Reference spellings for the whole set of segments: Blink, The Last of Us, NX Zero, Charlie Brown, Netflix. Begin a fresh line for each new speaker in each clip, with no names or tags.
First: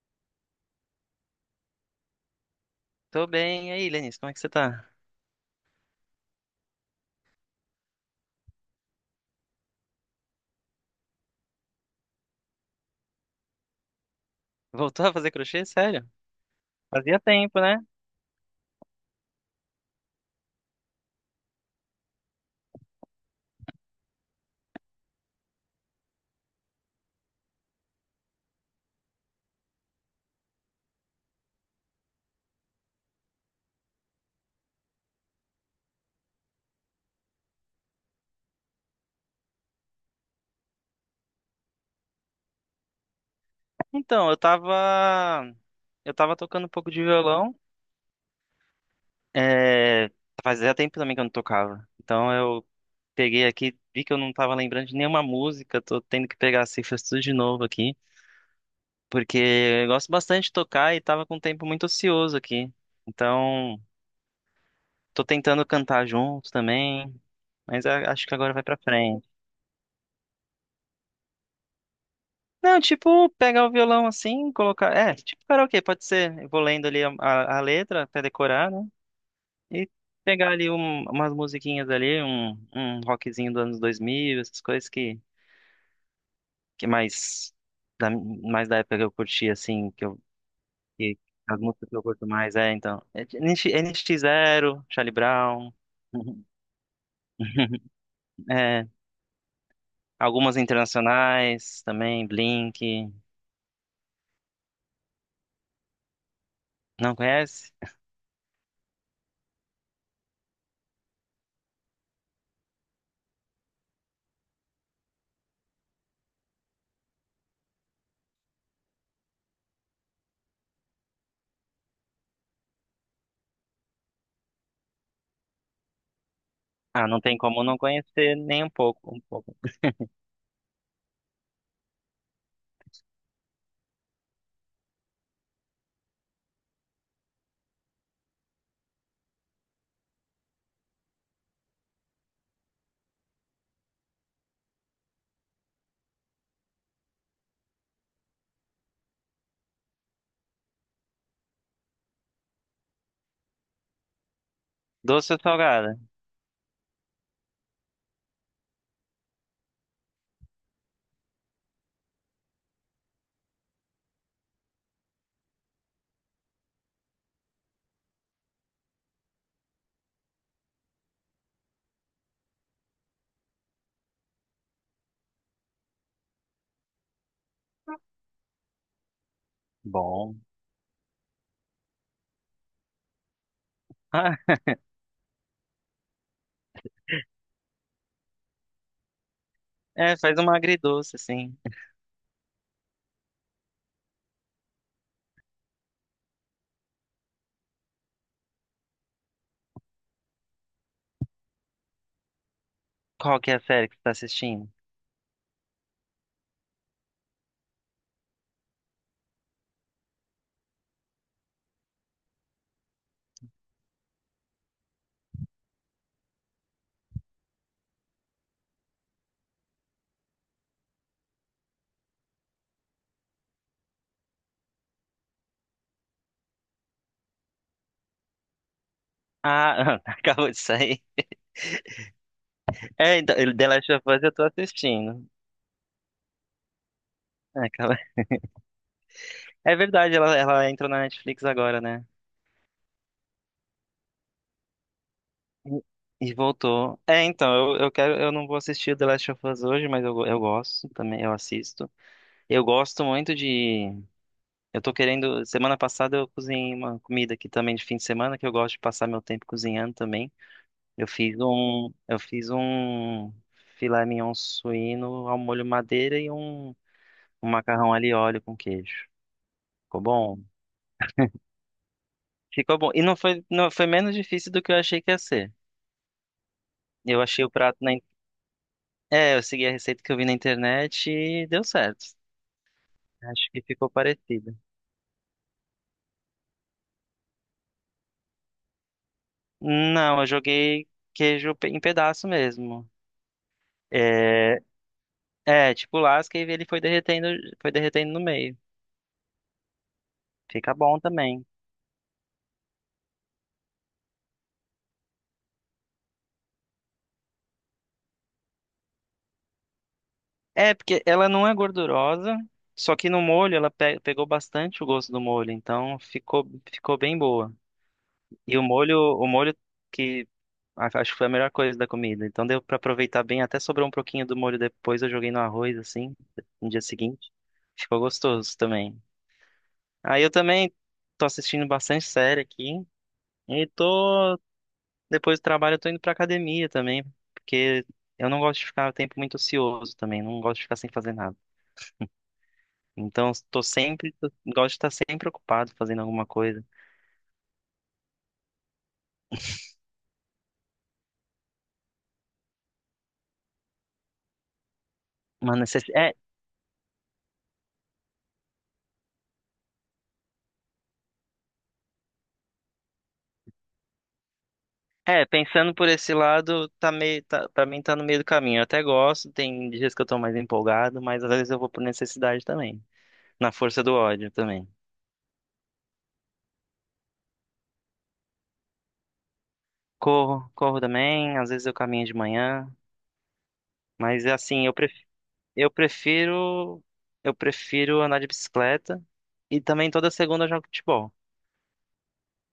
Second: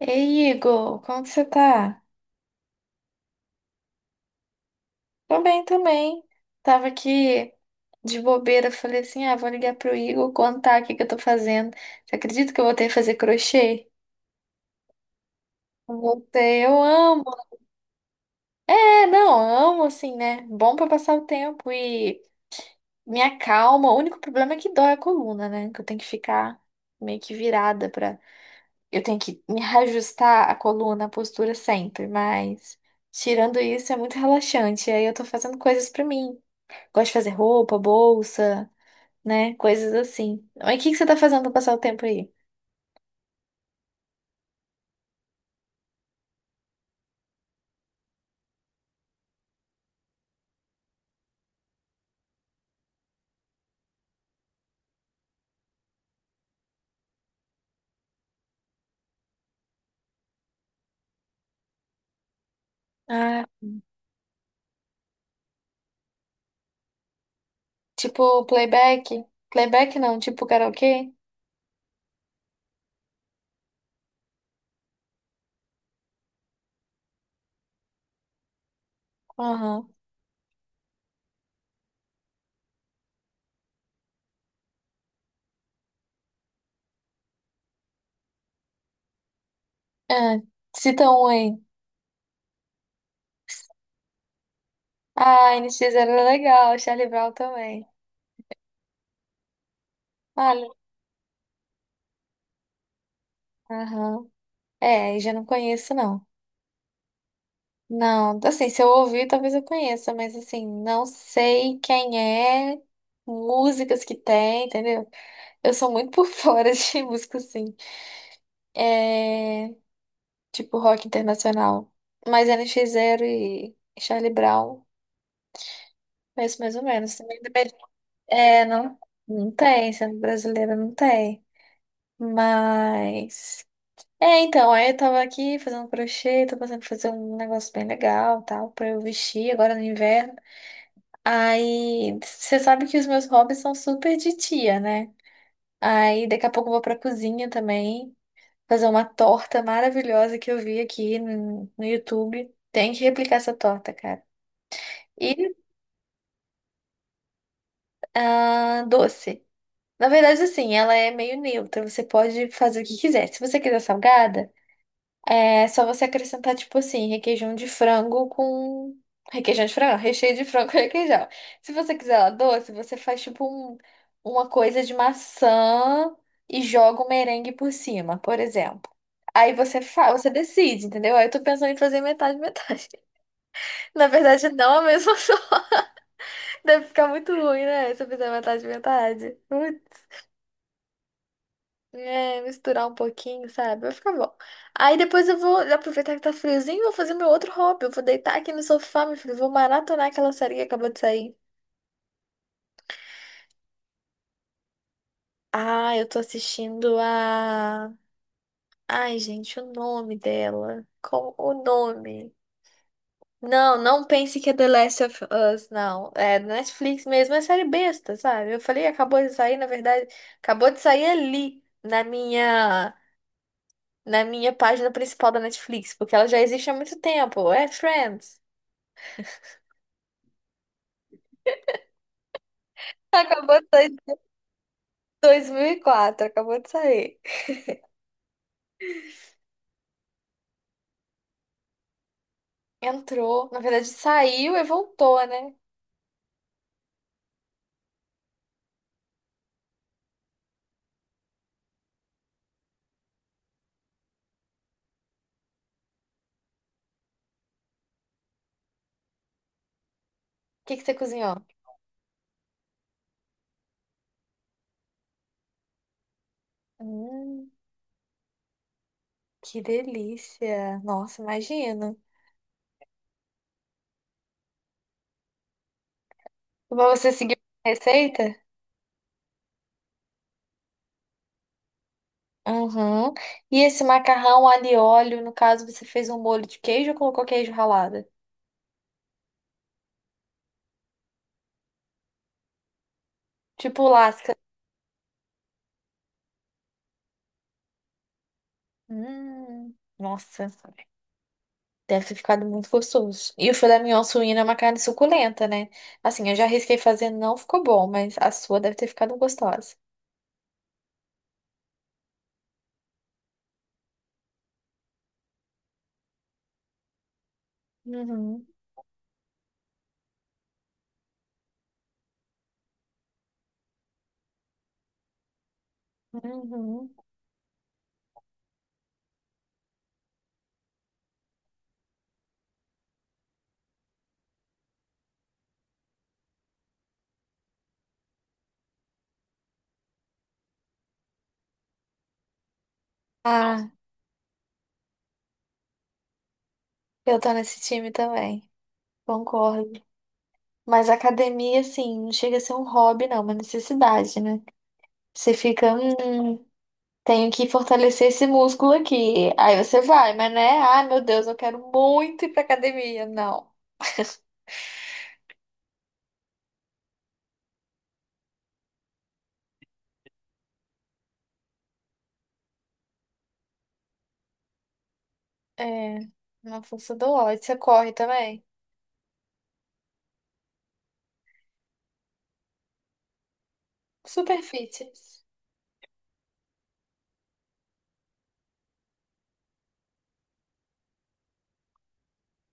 Ei, Igor, como que você tá?
Tô bem. E aí, Lenice, como é que você tá?
Tô bem também. Tava aqui de bobeira, falei assim, ah, vou ligar pro Igor contar o que que eu tô fazendo. Você acredita que eu voltei a fazer crochê?
Voltou a fazer crochê? Sério?
Voltei, eu
Fazia
amo.
tempo, né?
É, não, amo assim, né? Bom pra passar o tempo e me acalma. O único problema é que dói a coluna, né? Que eu tenho que ficar meio que virada pra. Eu tenho que me reajustar a coluna, a postura sempre, mas. Tirando isso, é muito relaxante. E aí eu tô fazendo coisas pra mim. Gosto de fazer roupa, bolsa, né? Coisas assim. Mas o que que você tá fazendo pra passar o tempo aí?
Então, eu tava tocando um pouco de violão. É... Fazia tempo também que eu não tocava. Então eu peguei aqui, vi que eu não tava lembrando de nenhuma música, tô tendo que pegar as cifras tudo de novo aqui. Porque eu gosto bastante de tocar e tava com um tempo muito ocioso aqui.
Ah,
Então, tô tentando cantar junto também, mas acho que
tipo
agora vai pra
playback?
frente.
Playback não, tipo karaokê?
Não, tipo, pegar o violão assim, colocar. É, tipo karaokê, pode ser. Eu vou lendo ali a letra até decorar, né?
Aham.
E pegar ali umas musiquinhas ali, um rockzinho dos anos 2000, essas coisas que mais, mais da época que eu curti, assim, que eu.
Ah, cita
Que,
um aí.
As músicas que eu curto mais, é, então. É, NX Zero, Charlie
Ah,
Brown.
NX era legal, Charlie Brown também.
É, algumas
Olha,
internacionais também, Blink.
aham. É, já não conheço, não.
Não conhece?
Não, assim, se eu ouvir, talvez eu conheça, mas assim, não sei quem é, músicas que tem, entendeu? Eu sou muito por fora de música, assim. É, tipo rock internacional. Mas NX Zero e Charlie Brown, conheço mais ou
Ah,
menos.
não tem
Também
como
depende.
não conhecer
É,
nem um
não,
pouco.
não tem, sendo brasileira não tem. Mas. É, então, aí eu tava aqui fazendo crochê, tô pensando em fazer um negócio bem legal, tal, pra eu vestir agora no inverno. Aí, você sabe que os meus hobbies são super de tia, né? Aí, daqui a pouco eu vou pra cozinha também, fazer uma torta maravilhosa que eu vi aqui no YouTube. Tem que replicar essa torta, cara.
Doce
E
ou salgada?
a doce. Na verdade, assim, ela é meio neutra. Você pode fazer o que quiser. Se você quiser salgada, é só você acrescentar, tipo assim, requeijão de frango com. Requeijão de frango, recheio de frango com requeijão. Se você quiser ela doce, você faz, tipo, uma coisa de maçã e joga um merengue por cima, por exemplo. Aí você faz, você
Bom.
decide, entendeu? Aí eu tô pensando em fazer metade, metade. Na
Ah,
verdade, não é a mesma. Deve ficar muito ruim, né? Se eu fizer metade, metade.
é, faz uma agridoce, assim.
É, misturar um pouquinho, sabe? Vai ficar bom. Aí depois eu vou aproveitar que tá friozinho e vou fazer meu outro hobby. Eu vou deitar aqui no sofá, meu filho. Vou maratonar aquela série que acabou de sair.
Qual que é a série que você tá assistindo?
Ah, eu tô assistindo a. Ai, gente, o nome dela. Como o nome? Não, não pense que é The Last of Us, não. É Netflix mesmo, é série besta, sabe? Eu falei, acabou de sair, na verdade, acabou de sair ali na minha página principal da Netflix, porque ela já existe há muito tempo. É Friends.
Ah, acabou de sair. É, então,
Acabou de
The Last
sair
of Us eu tô assistindo.
2004, acabou de sair.
É, é verdade, ela entrou na Netflix agora, né?
Entrou, na verdade saiu e voltou, né? O
E voltou. É, então, eu não vou assistir The Last of Us hoje, mas eu gosto também, eu assisto. Eu gosto muito de. Eu tô querendo. Semana passada eu cozinhei uma comida aqui também de fim de semana, que eu gosto de passar meu tempo cozinhando também.
que que você
Eu fiz
cozinhou?
um, eu fiz um filé mignon suíno ao molho madeira e um
Hum,
macarrão ali óleo com queijo.
que
Ficou bom?
delícia. Nossa, imagino.
Ficou bom. E não foi menos difícil do que eu achei que ia ser.
Mas você
Eu
seguiu
achei o
a
prato na,
receita?
é, eu segui a receita que eu vi na internet e deu certo.
Uhum.
Acho
E
que
esse
ficou
macarrão
parecido.
alho e óleo, no caso, você fez um molho de queijo ou colocou queijo ralado?
Não, eu joguei queijo em pedaço mesmo.
Tipo lasca.
É, é, tipo lasca e ele foi derretendo no meio.
Nossa.
Fica bom também.
Deve ter ficado muito gostoso. E o filé mignon suíno é uma carne suculenta, né? Assim, eu já arrisquei fazer, não ficou bom, mas a sua deve ter ficado gostosa.
É, porque ela não é gordurosa, só que no molho ela pegou bastante o gosto do molho, então ficou bem boa.
Uhum,
E o molho que acho que foi a melhor coisa da comida, então deu pra aproveitar bem, até sobrou um pouquinho do molho depois, eu joguei no arroz assim, no dia
uhum.
seguinte. Ficou gostoso também. Aí eu também tô assistindo bastante série aqui e tô depois do trabalho eu tô indo pra academia também, porque eu não gosto de ficar o tempo muito ocioso também, não gosto de ficar sem fazer nada. Então, tô
Ah,
sempre, gosto de estar sempre ocupado fazendo alguma coisa.
eu tô nesse time também. Concordo. Mas a academia, assim, não chega a ser um hobby, não, é uma necessidade, né? Você
Uma
fica,
necess... é,
tenho que fortalecer esse músculo aqui. Aí você vai, mas né? Ai, meu Deus, eu quero muito ir pra academia. Não.
é, pensando por esse lado, tá meio, tá, pra mim tá no meio do caminho. Eu até gosto, tem dias que eu tô mais empolgado, mas às vezes eu vou por necessidade também. Na força do ódio também.
É, na força do ódio. Você corre também?
Corro, corro também, às vezes eu caminho de manhã, mas é
Super
assim,
fit.
eu prefiro, eu prefiro andar de bicicleta e também toda segunda eu jogo futebol.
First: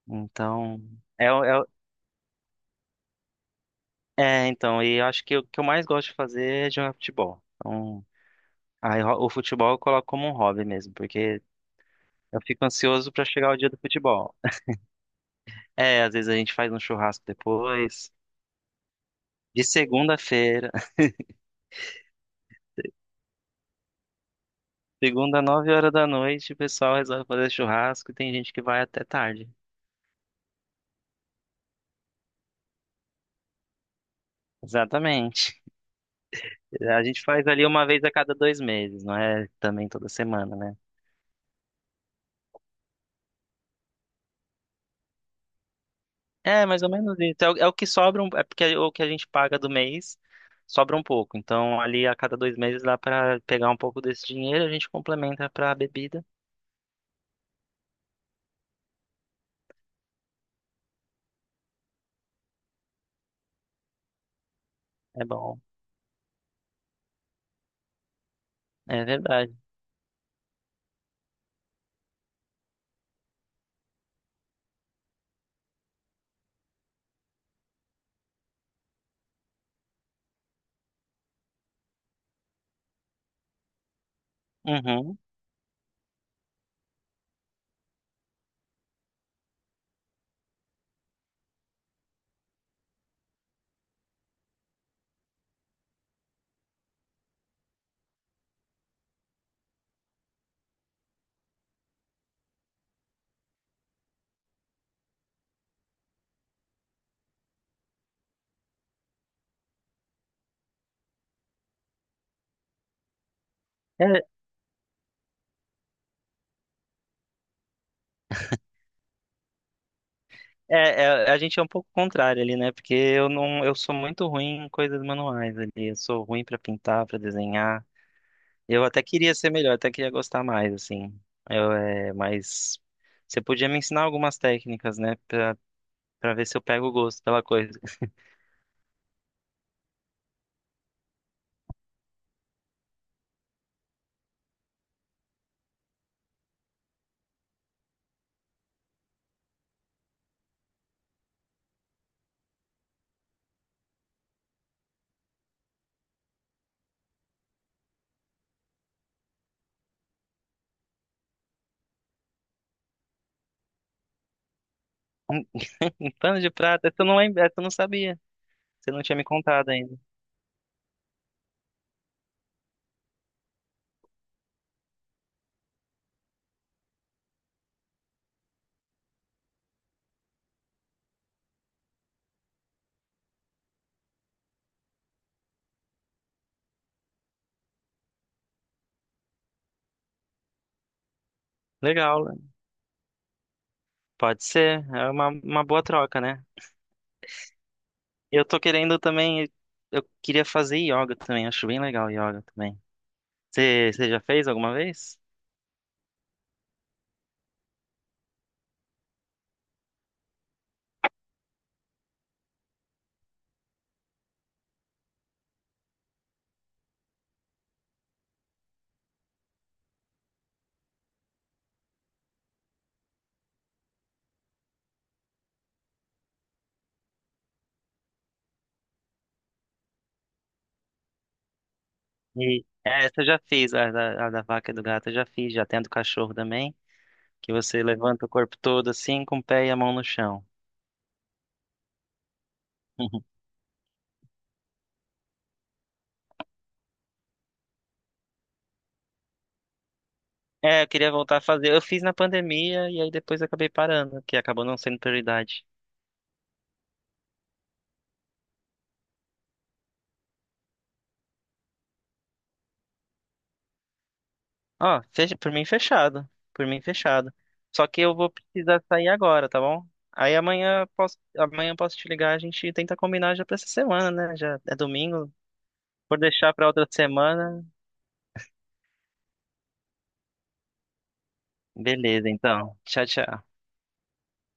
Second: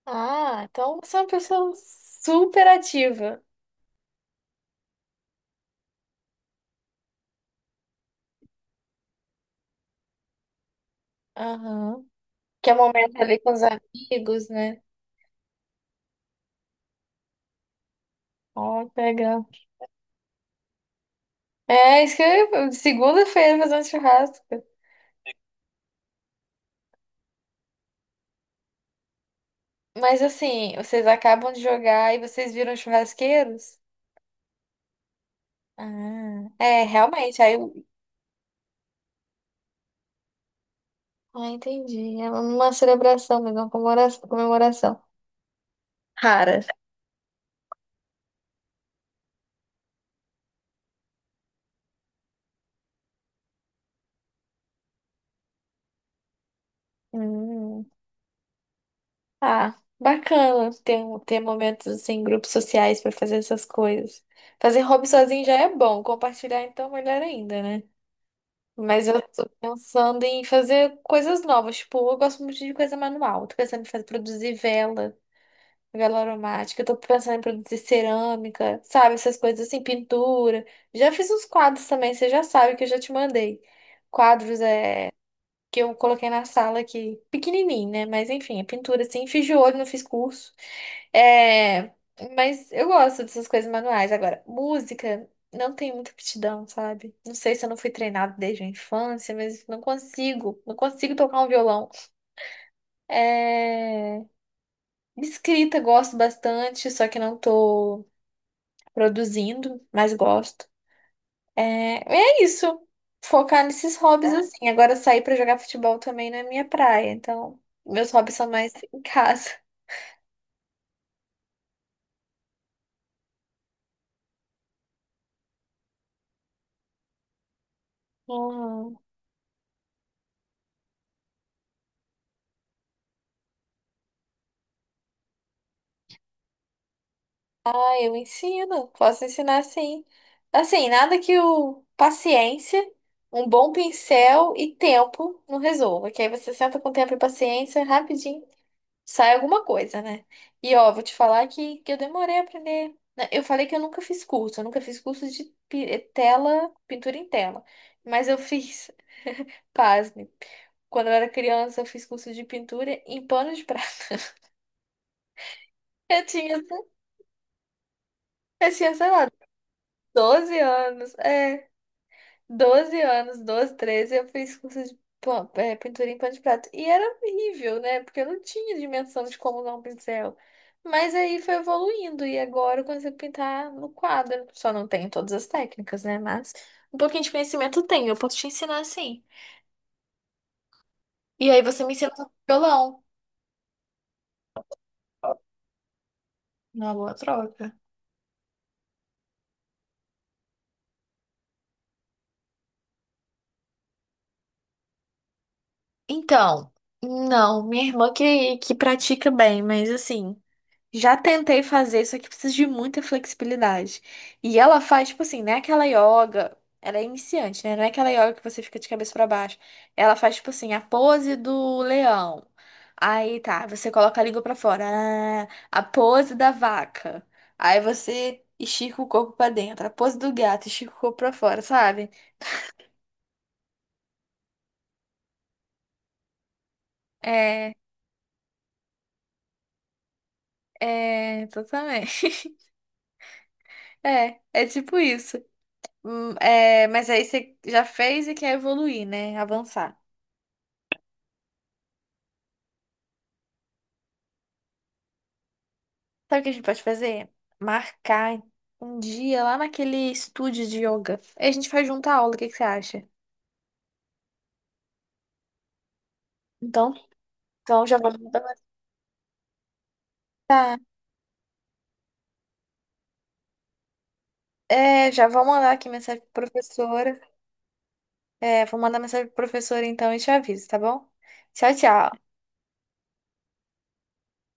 Ah,
Então,
então você é uma
é o- é,
pessoa super ativa.
então, e eu acho que o que eu mais gosto de fazer é jogar futebol. Então, aí, o futebol eu coloco como um hobby mesmo, porque
Aham.
eu fico
Que é o
ansioso
momento
pra
ali
chegar
com
o
os
dia do futebol.
amigos, né?
É, às vezes a gente faz um churrasco depois.
Ó, que legal.
De segunda-feira,
É, isso que eu. Segunda-feira fazendo um churrasco.
segunda, 9 horas da noite, o pessoal resolve fazer churrasco e tem gente que vai até tarde.
Mas assim, vocês acabam de jogar e vocês viram churrasqueiros?
Exatamente.
Ah, é,
A gente
realmente.
faz
Aí
ali
eu.
uma vez a cada 2 meses, não é também toda semana, né?
Ah, entendi. É uma celebração, mas uma comemoração. Comemoração. Rara.
É, mais ou menos isso. É o que sobra, é porque é o que a gente paga do mês sobra um pouco. Então, ali a cada 2 meses dá pra pegar um pouco desse dinheiro, a gente complementa pra bebida.
Hum. Ah, bacana ter, ter momentos assim, em grupos sociais pra fazer essas coisas. Fazer hobby
É
sozinho já
bom.
é bom, compartilhar então melhor ainda, né?
É
Mas eu tô
verdade.
pensando em fazer coisas novas, tipo, eu gosto muito de coisa manual. Tô pensando em fazer, produzir vela, vela aromática, eu tô pensando em produzir cerâmica, sabe, essas coisas assim, pintura. Já fiz uns quadros também, você já sabe que eu já te mandei. Quadros
Uhum.
que eu coloquei na sala aqui, pequenininho, né? Mas enfim, é pintura assim, fiz de olho, não fiz curso. É, mas eu gosto dessas coisas manuais. Agora, música, não tenho muita aptidão, sabe? Não sei se eu não fui treinada desde a infância, mas não consigo, não consigo tocar um violão. É, escrita, gosto bastante, só que não tô produzindo, mas gosto. É, é isso. Focar nesses
É,
hobbies. Tá? Assim. Agora sair pra jogar futebol também não é minha praia. Então, meus hobbies são mais em casa.
é, é, a gente é um pouco contrário ali, né? Porque eu não, eu sou muito ruim em coisas manuais ali. Eu sou ruim pra pintar, pra desenhar. Eu
Uhum.
até queria ser melhor, até queria gostar mais, assim. Eu, é, mas você podia me ensinar algumas técnicas, né? Pra, pra ver se eu pego o gosto pela coisa.
Ah, eu ensino. Posso ensinar sim. Assim, nada que o paciência, um bom pincel e tempo não resolva. Que aí você senta com tempo e paciência rapidinho. Sai alguma coisa, né? E ó, vou te falar que eu demorei a aprender. Né? Eu falei que eu nunca fiz curso, eu nunca fiz curso de pintura em tela. Mas eu fiz, pasme, quando eu era criança, eu fiz curso de pintura em pano de prata.
Um
Eu
pano de
tinha,
prata? Essa eu não sabia.
eu
Você
tinha,
não
sei
tinha me
lá,
contado ainda.
12 anos. É. 12 anos, 12, 13 eu fiz curso de pintura em pano de prato. E era horrível, né? Porque eu não tinha dimensão de como usar um pincel. Mas aí foi evoluindo e agora eu consigo pintar no quadro. Só não tenho todas as técnicas, né? Mas um pouquinho de conhecimento eu tenho, eu posso te ensinar assim. E aí você me ensina a
Legal,
tocar
né?
violão.
Pode ser. É uma boa troca, né?
Uma boa troca.
Eu tô querendo também. Eu queria fazer yoga também. Acho bem legal yoga também. Você, você já fez alguma vez?
Então, não, minha irmã que pratica bem, mas assim. Já tentei fazer, só que precisa de muita flexibilidade. E ela faz, tipo assim, não é aquela yoga. Ela é iniciante, né? Não é aquela yoga que você fica de cabeça pra baixo. Ela faz, tipo assim, a pose do leão. Aí tá, você coloca a língua pra fora. Ah, a pose da vaca. Aí você estica o corpo pra dentro. A pose do gato, estica o corpo pra fora, sabe?
E essa eu já fiz, a da vaca e do gato eu já fiz, já tem a do cachorro também. Que
É,
você levanta o corpo todo assim, com o pé e a mão no chão.
é, totalmente. É, é tipo isso. É, mas aí você já fez e quer evoluir, né? Avançar.
É, eu queria voltar a fazer. Eu fiz na pandemia e aí depois acabei parando, que acabou não sendo prioridade.
Sabe o que a gente pode fazer? Marcar um dia lá naquele estúdio de yoga. Aí a gente faz junto a aula, o que que você acha?
Ó, fecha, por mim fechado. Por mim
Então,
fechado.
então,
Só
já
que
vou
eu vou
mandar.
precisar sair agora, tá bom? Aí
Tá.
amanhã eu posso te ligar, a gente tenta combinar já pra essa semana, né? Já é
É, já
domingo.
vou mandar aqui
Por
mensagem pro
deixar pra outra
professora.
semana.
É, vou mandar mensagem pro professora então e te aviso, tá bom? Tchau, tchau.
Beleza, então. Tchau, tchau.